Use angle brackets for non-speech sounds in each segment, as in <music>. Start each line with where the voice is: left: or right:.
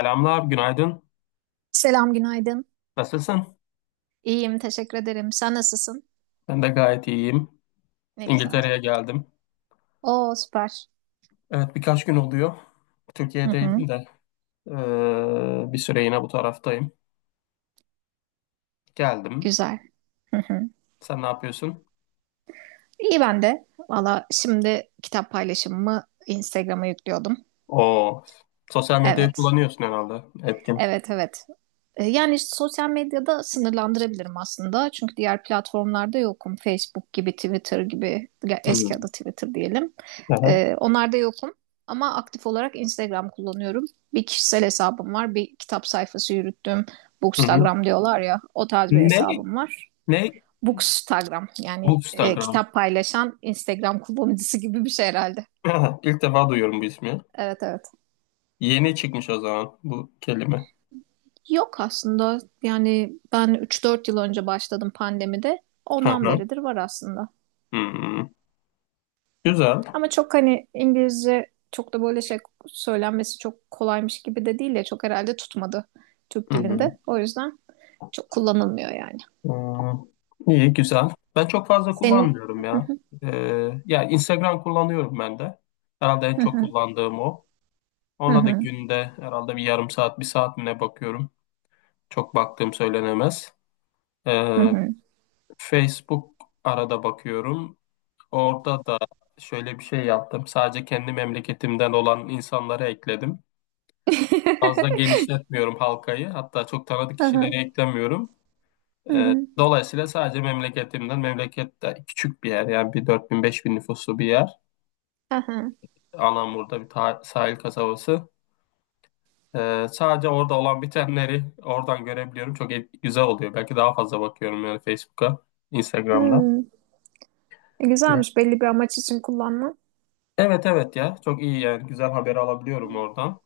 left: Selamlar, günaydın.
right: Selam, günaydın.
left: Nasılsın?
right: İyiyim, teşekkür ederim. Sen nasılsın?
left: Ben de gayet iyiyim.
right: Ne güzel.
left: İngiltere'ye geldim.
right: Oo, süper.
left: Evet, birkaç gün oluyor.
right: Hı hı,
left: Türkiye'deydim de bir süre yine bu taraftayım. Geldim.
right: güzel. Hı hı.
left: Sen ne yapıyorsun?
right: İyi ben de. Valla şimdi kitap paylaşımımı Instagram'a yüklüyordum.
left: O sosyal medyayı
right: Evet,
left: kullanıyorsun herhalde. Etkin.
right: evet, evet. Yani işte sosyal medyada sınırlandırabilirim aslında. Çünkü diğer platformlarda yokum. Facebook gibi, Twitter gibi, ya
left: Hı hı.
right: eski adı Twitter diyelim.
left: Aha.
right: Onlarda yokum. Ama aktif olarak Instagram kullanıyorum. Bir kişisel hesabım var. Bir kitap sayfası yürüttüm.
left: Hı hı.
right: Bookstagram diyorlar ya. O tarz bir
left: Ne?
right: hesabım var.
left: Ne?
right: Bookstagram yani
left: Bookstagram.
right: kitap paylaşan Instagram kullanıcısı gibi bir şey herhalde.
left: Aha, <clears throat> İlk defa duyuyorum bu ismi.
right: Evet evet.
left: Yeni çıkmış o zaman bu kelime.
right: Yok aslında yani ben üç dört yıl önce başladım pandemide.
left: Hı
right: Ondan
left: hı.
right: beridir var aslında.
left: Hı. Güzel.
right: Ama çok hani İngilizce çok da böyle şey söylenmesi çok kolaymış gibi de değil ya çok herhalde tutmadı Türk
left: Hı hı.
right: dilinde. O yüzden çok kullanılmıyor yani.
left: Ee, iyi, güzel. Ben çok fazla
right: Senin
left: kullanmıyorum ya. Yani Instagram kullanıyorum ben de. Herhalde en çok kullandığım o. Ona da
right: <laughs>
left: günde herhalde bir yarım saat, bir saat mi ne bakıyorum. Çok baktığım söylenemez. Ee, Facebook arada bakıyorum. Orada da şöyle bir şey yaptım. Sadece kendi memleketimden olan insanları ekledim. Fazla genişletmiyorum halkayı. Hatta çok tanıdık kişileri eklemiyorum. Dolayısıyla sadece memleketimden, memleket de küçük bir yer yani bir 4000 bin nüfuslu bir yer. Anamur'da sahil kasabası. Sadece orada olan bitenleri oradan görebiliyorum. Güzel oluyor. Belki daha fazla bakıyorum yani Facebook'a, Instagram'da. Evet,
right: Güzelmiş, belli bir amaç için kullanma.
left: evet ya çok iyi yani güzel haberi alabiliyorum oradan.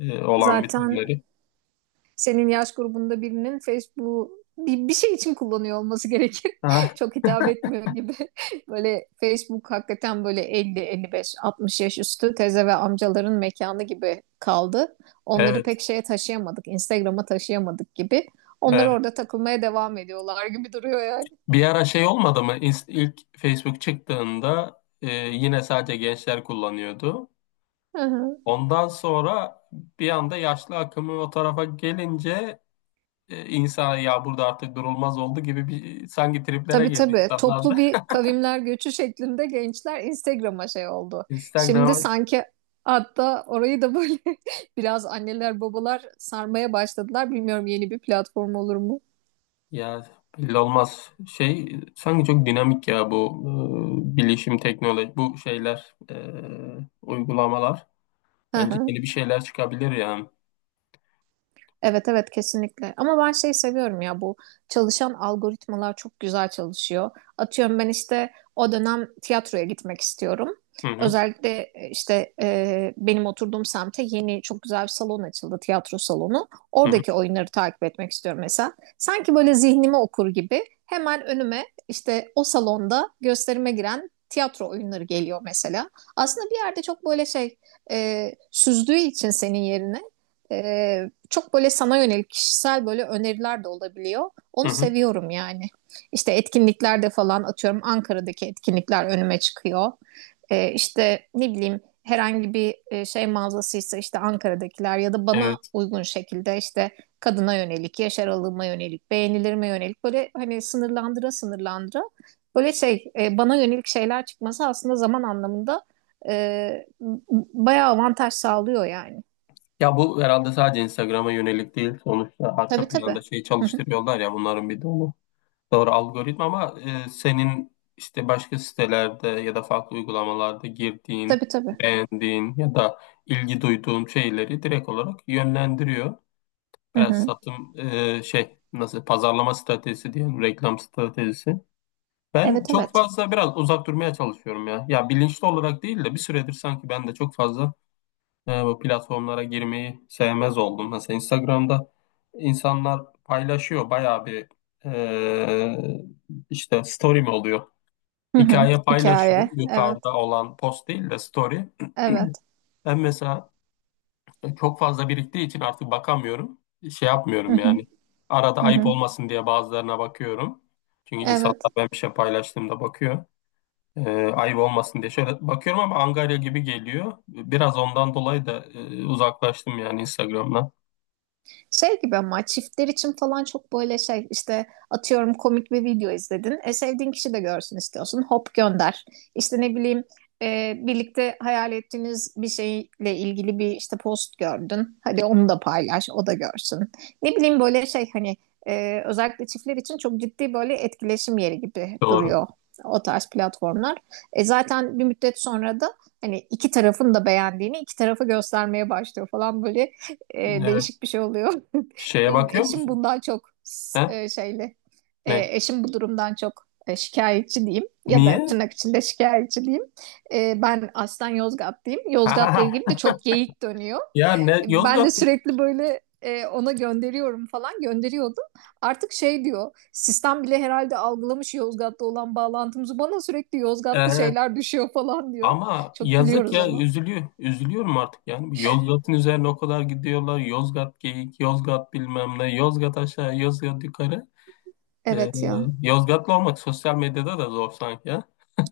left: Olan
right: Zaten
left: bitenleri.
right: senin yaş grubunda birinin Facebook bir şey için kullanıyor olması gerekir. <laughs>
left: Ha,
right: Çok hitap etmiyor gibi. <laughs> Böyle Facebook hakikaten böyle elli, elli beş, altmış yaş üstü teze ve amcaların mekanı gibi kaldı. Onları
left: evet,
right: pek şeye taşıyamadık, Instagram'a taşıyamadık gibi. Onlar
left: evet.
right: orada takılmaya devam ediyorlar gibi duruyor yani.
left: Bir ara şey olmadı mı? İlk Facebook çıktığında yine sadece gençler kullanıyordu. Ondan sonra bir anda yaşlı akımı o tarafa gelince insana ya burada artık durulmaz oldu gibi bir sanki triplere
right: Tabii
left: girdi
right: tabii.
left: insanlar da.
right: Toplu
left: <laughs>
right: bir kavimler göçü şeklinde gençler Instagram'a şey oldu. Şimdi
left: Instagram'a
right: sanki hatta orayı da böyle <laughs> biraz anneler babalar sarmaya başladılar. Bilmiyorum, yeni bir platform olur mu?
left: ya belli olmaz. Şey sanki çok dinamik ya bu bilişim teknoloji bu şeyler uygulamalar. Bence yeni
right: <laughs>
left: bir şeyler çıkabilir yani.
right: Evet evet, kesinlikle. Ama ben şey seviyorum ya, bu çalışan algoritmalar çok güzel çalışıyor. Atıyorum ben işte o dönem tiyatroya gitmek istiyorum.
left: Hı hı,
right: Özellikle işte benim oturduğum semte yeni çok güzel bir salon açıldı, tiyatro salonu.
left: hı hı,
right: Oradaki oyunları takip etmek istiyorum mesela. Sanki böyle zihnimi okur gibi hemen önüme işte o salonda gösterime giren tiyatro oyunları geliyor mesela. Aslında bir yerde çok böyle şey süzdüğü için senin yerine çok böyle sana yönelik kişisel böyle öneriler de olabiliyor.
left: hı
right: Onu
left: hı.
right: seviyorum yani. İşte etkinliklerde falan atıyorum Ankara'daki etkinlikler önüme çıkıyor. İşte ne bileyim herhangi bir şey mağazasıysa işte Ankara'dakiler ya da bana
left: Evet.
right: uygun şekilde işte kadına yönelik, yaş aralığıma yönelik, beğenilerime yönelik böyle hani sınırlandıra sınırlandıra böyle şey bana yönelik şeyler çıkması aslında zaman anlamında e, bayağı avantaj sağlıyor yani.
left: Ya bu herhalde sadece Instagram'a yönelik değil. Sonuçta arka
right: Tabii tabii.
left: planda şey
right: Hı hı.
left: çalıştırıyorlar ya bunların bir dolu. Doğru algoritma ama senin işte başka sitelerde ya da farklı uygulamalarda girdiğin,
right: Tabii tabii.
left: beğendiğin ya da ilgi duyduğun şeyleri direkt olarak yönlendiriyor.
right: Hı
left: Biraz
right: hı.
left: satım şey nasıl pazarlama stratejisi diyelim, reklam stratejisi. Ben
right: Evet
left: çok
right: evet.
left: fazla biraz uzak durmaya çalışıyorum ya. Ya bilinçli olarak değil de bir süredir sanki ben de çok fazla bu platformlara girmeyi sevmez oldum. Mesela Instagram'da insanlar paylaşıyor bayağı bir işte story mi oluyor?
right: Hı hı.
left: Hikaye paylaşıyor.
right: Hikaye. Evet.
left: Yukarıda olan post değil de story. <clears throat>
right: Evet.
left: Ben mesela çok fazla biriktiği için artık bakamıyorum. Şey
right: Hı
left: yapmıyorum
right: hı.
left: yani. Arada
right: Hı
left: ayıp
right: hı.
left: olmasın diye bazılarına bakıyorum. Çünkü insanlar
right: Evet.
left: ben bir şey paylaştığımda bakıyor. E, Ayıp olmasın diye şöyle bakıyorum ama angarya gibi geliyor. Biraz ondan dolayı da uzaklaştım yani Instagram'dan.
right: Şey gibi ama çiftler için falan çok böyle şey işte atıyorum komik bir video izledin. E, sevdiğin kişi de görsün istiyorsun. Hop gönder. İşte ne bileyim birlikte hayal ettiğiniz bir şeyle ilgili bir işte post gördün. Hadi onu da paylaş, o da görsün. Ne bileyim böyle şey hani özellikle çiftler için çok ciddi böyle etkileşim yeri gibi
left: Doğru.
right: duruyor o tarz platformlar. E, zaten bir müddet sonra da hani iki tarafın da beğendiğini iki tarafa göstermeye başlıyor falan böyle
left: Evet.
right: değişik bir şey oluyor. <laughs>
left: Şeye
right: Benim
left: bakıyor
right: eşim
left: musun?
right: bundan çok
left: He?
right: şeyli.
left: Ne?
right: E, eşim bu durumdan çok şikayetçi diyeyim ya da
left: Niye?
right: tırnak içinde şikayetçi diyeyim. E, ben aslen Yozgatlıyım. Yozgat'la ilgili de çok geyik dönüyor.
left: <laughs> Ya ne
right: Ben
left: Yozgat?
right: de sürekli böyle ona gönderiyorum falan gönderiyordum. Artık şey diyor, sistem bile herhalde algılamış Yozgat'ta olan bağlantımızı, bana sürekli Yozgatlı
left: e,
right: şeyler düşüyor falan diyor.
left: Ama
right: Çok
left: yazık
right: gülüyoruz
left: ya
right: ona.
left: üzülüyor. Üzülüyorum artık yani. Yozgat'ın üzerine o kadar gidiyorlar. Yozgat geyik, Yozgat bilmem ne, Yozgat aşağı, Yozgat yukarı. Ee,
right: Evet ya.
left: Yozgatlı olmak sosyal medyada da zor sanki ya.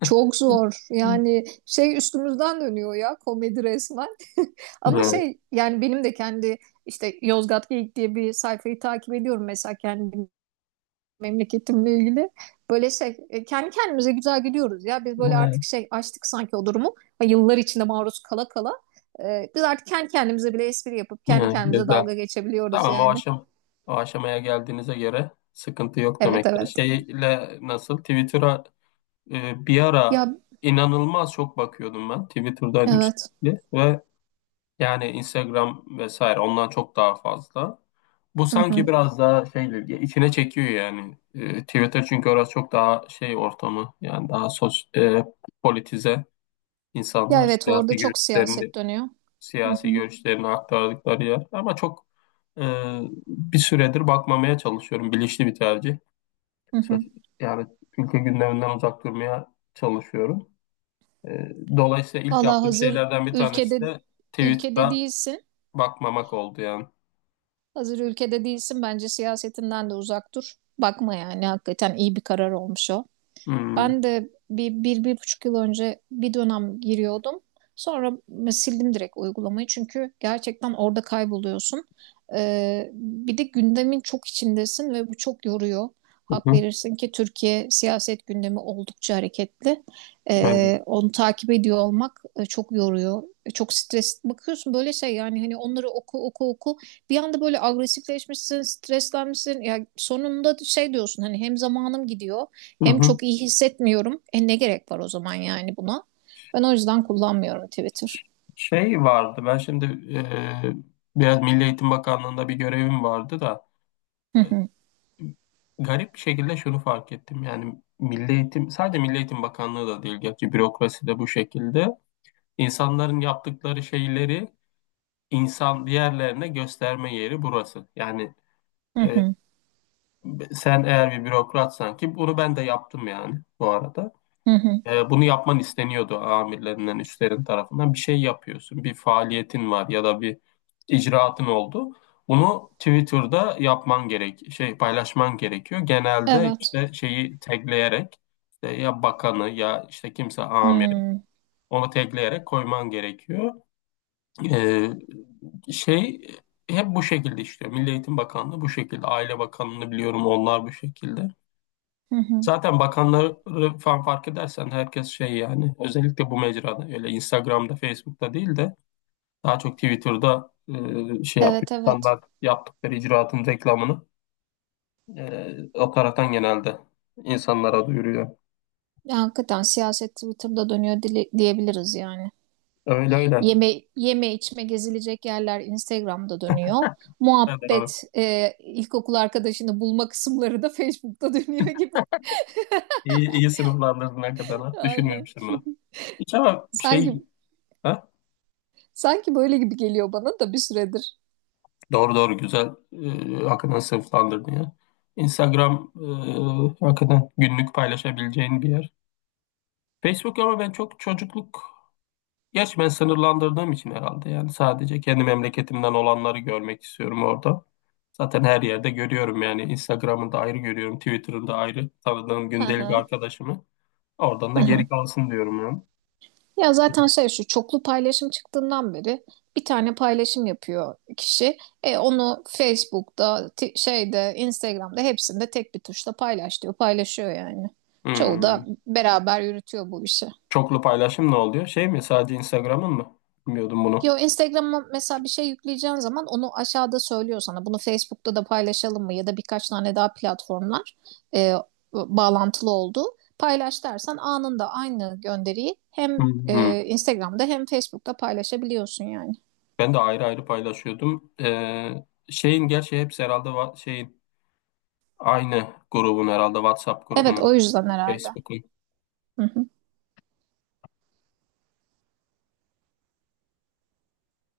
right: Çok zor. Yani şey üstümüzden dönüyor ya, komedi resmen. <laughs> Ama
left: Evet,
right: şey yani benim de kendi işte Yozgat Geyik diye bir sayfayı takip ediyorum mesela kendi memleketimle ilgili. Böyle şey kendi kendimize güzel gülüyoruz ya. Biz böyle
left: evet,
right: artık şey açtık sanki o durumu. Ha, yıllar içinde maruz kala kala. Biz artık kendi kendimize bile espri yapıp kendi
left: evet,
right: kendimize
left: güzel.
right: dalga geçebiliyoruz
left: Tamam
right: yani.
left: o aşamaya geldiğinize göre sıkıntı yok demek
right: Evet
left: ki.
right: evet.
left: Şeyle nasıl Twitter'a bir ara
right: Ya
left: inanılmaz çok bakıyordum ben. Twitter'daydım
right: evet.
left: sürekli ve yani Instagram vesaire ondan çok daha fazla. Bu
right: Hı
left: sanki
right: hı.
left: biraz daha şeydir ya içine çekiyor yani. Twitter çünkü orası çok daha şey ortamı yani politize
right: Ya
left: insanlar
right: evet, orada çok siyaset dönüyor. Hı hı.
left: siyasi görüşlerini aktardıkları yer. Ama çok e, bir süredir bakmamaya çalışıyorum. Bilinçli bir tercih.
right: Hı
left: Sos-
right: hı.
left: Yani ülke gündeminden uzak durmaya çalışıyorum. E, Dolayısıyla ilk
right: Valla
left: yaptığım
right: hazır
left: şeylerden bir tanesi
right: ülkede
left: de
right: ülkede
left: Twitter'a
right: değilsin.
left: bakmamak oldu yani.
right: Hazır ülkede değilsin. Bence siyasetinden de uzak dur. Bakma yani, hakikaten iyi bir karar olmuş o.
left: Hmm.
right: Ben de bir buçuk yıl önce bir dönem giriyordum. Sonra sildim direkt uygulamayı çünkü gerçekten orada kayboluyorsun. Bir de gündemin çok içindesin ve bu çok yoruyor.
left: Hı
right: Hak
left: hı,
right: verirsin ki Türkiye siyaset gündemi oldukça hareketli.
left: evet.
right: Onu takip ediyor olmak çok yoruyor. Çok stres. Bakıyorsun böyle şey yani hani onları oku oku oku. Bir anda böyle agresifleşmişsin, streslenmişsin. Ya sonunda şey diyorsun hani hem zamanım gidiyor
left: Hı
right: hem
left: hı.
right: çok iyi hissetmiyorum. E ne gerek var o zaman yani buna? Ben o yüzden kullanmıyorum Twitter.
left: Şey vardı ben şimdi e, biraz Milli Eğitim Bakanlığı'nda bir görevim vardı da
right: Hı
left: e,
right: hı,
left: garip bir şekilde şunu fark ettim yani Milli Eğitim sadece Milli Eğitim Bakanlığı da değil gerçi bürokrasi de bu şekilde insanların yaptıkları şeyleri insan diğerlerine gösterme yeri burası yani
right: hı
left: e,
right: hı,
left: sen eğer bir bürokratsan ki bunu ben de yaptım yani bu arada.
right: hı hı.
left: Bunu yapman isteniyordu amirlerinden, üstlerin tarafından. Bir şey yapıyorsun, bir faaliyetin var ya da bir icraatın oldu. Bunu Twitter'da yapman gerek, şey paylaşman gerekiyor. Genelde
right: Evet.
left: işte şeyi tagleyerek işte ya bakanı ya işte kimse amiri
right: Hmm,
left: onu tagleyerek koyman gerekiyor. E, Şey hep bu şekilde işliyor. Milli Eğitim Bakanlığı bu şekilde, Aile Bakanlığı'nı biliyorum onlar bu şekilde.
right: hı hı.
left: Zaten bakanları falan fark edersen herkes şey yani özellikle bu mecrada öyle Instagram'da, Facebook'ta değil de daha çok Twitter'da şey yapıyor.
right: Evet evet.
left: İnsanlar yaptıkları icraatın reklamını o taraftan genelde insanlara duyuruyor.
right: Ya hakikaten siyaset Twitter'da dönüyor diyebiliriz yani.
left: Öyle öyle.
right: Yeme, yeme içme gezilecek yerler Instagram'da dönüyor.
left: Evet, doğru.
right: Muhabbet ilkokul arkadaşını bulma kısımları da Facebook'ta dönüyor gibi.
left: İyi, iyi sınıflandırdın hakikaten, ha.
right: <laughs> Aynen.
left: Düşünmemiştim bunu. Hiç ama şey,
right: Sanki
left: ha?
right: sanki böyle gibi geliyor bana da bir süredir.
left: Doğru doğru güzel hakikaten sınıflandırdın ya. Instagram hakikaten günlük paylaşabileceğin bir yer. Facebook ama ben çok çocukluk, gerçi ben sınırlandırdığım için herhalde yani sadece kendi memleketimden olanları görmek istiyorum orada. Zaten her yerde görüyorum yani Instagram'ında ayrı görüyorum, Twitter'ında da ayrı tanıdığım
right: Hı
left: gündelik
right: hı.
left: arkadaşımı. Oradan da
right: Hı hı.
left: geri kalsın diyorum yani.
right: Ya zaten şey şu çoklu paylaşım çıktığından beri bir tane paylaşım yapıyor kişi. E onu Facebook'ta, şeyde, Instagram'da hepsinde tek bir tuşla paylaş diyor. Paylaşıyor yani. Çoğu
left: Hmm.
right: da beraber yürütüyor bu işi.
left: Çoklu paylaşım ne oluyor? Şey mi sadece Instagram'ın mı? Bilmiyordum bunu.
right: Yo, Instagram'a mesela bir şey yükleyeceğin zaman onu aşağıda söylüyor sana. Bunu Facebook'ta da paylaşalım mı ya da birkaç tane daha platformlar e, bağlantılı olduğu. Paylaş dersen anında aynı gönderiyi hem
left: Hmm.
right: Instagram'da hem Facebook'ta paylaşabiliyorsun yani.
left: Ben de ayrı ayrı paylaşıyordum. Şeyin gerçi hepsi herhalde şeyin aynı grubun herhalde WhatsApp
right: Evet,
left: grubunun,
right: o yüzden herhalde.
left: Facebook'un.
right: Hı hı.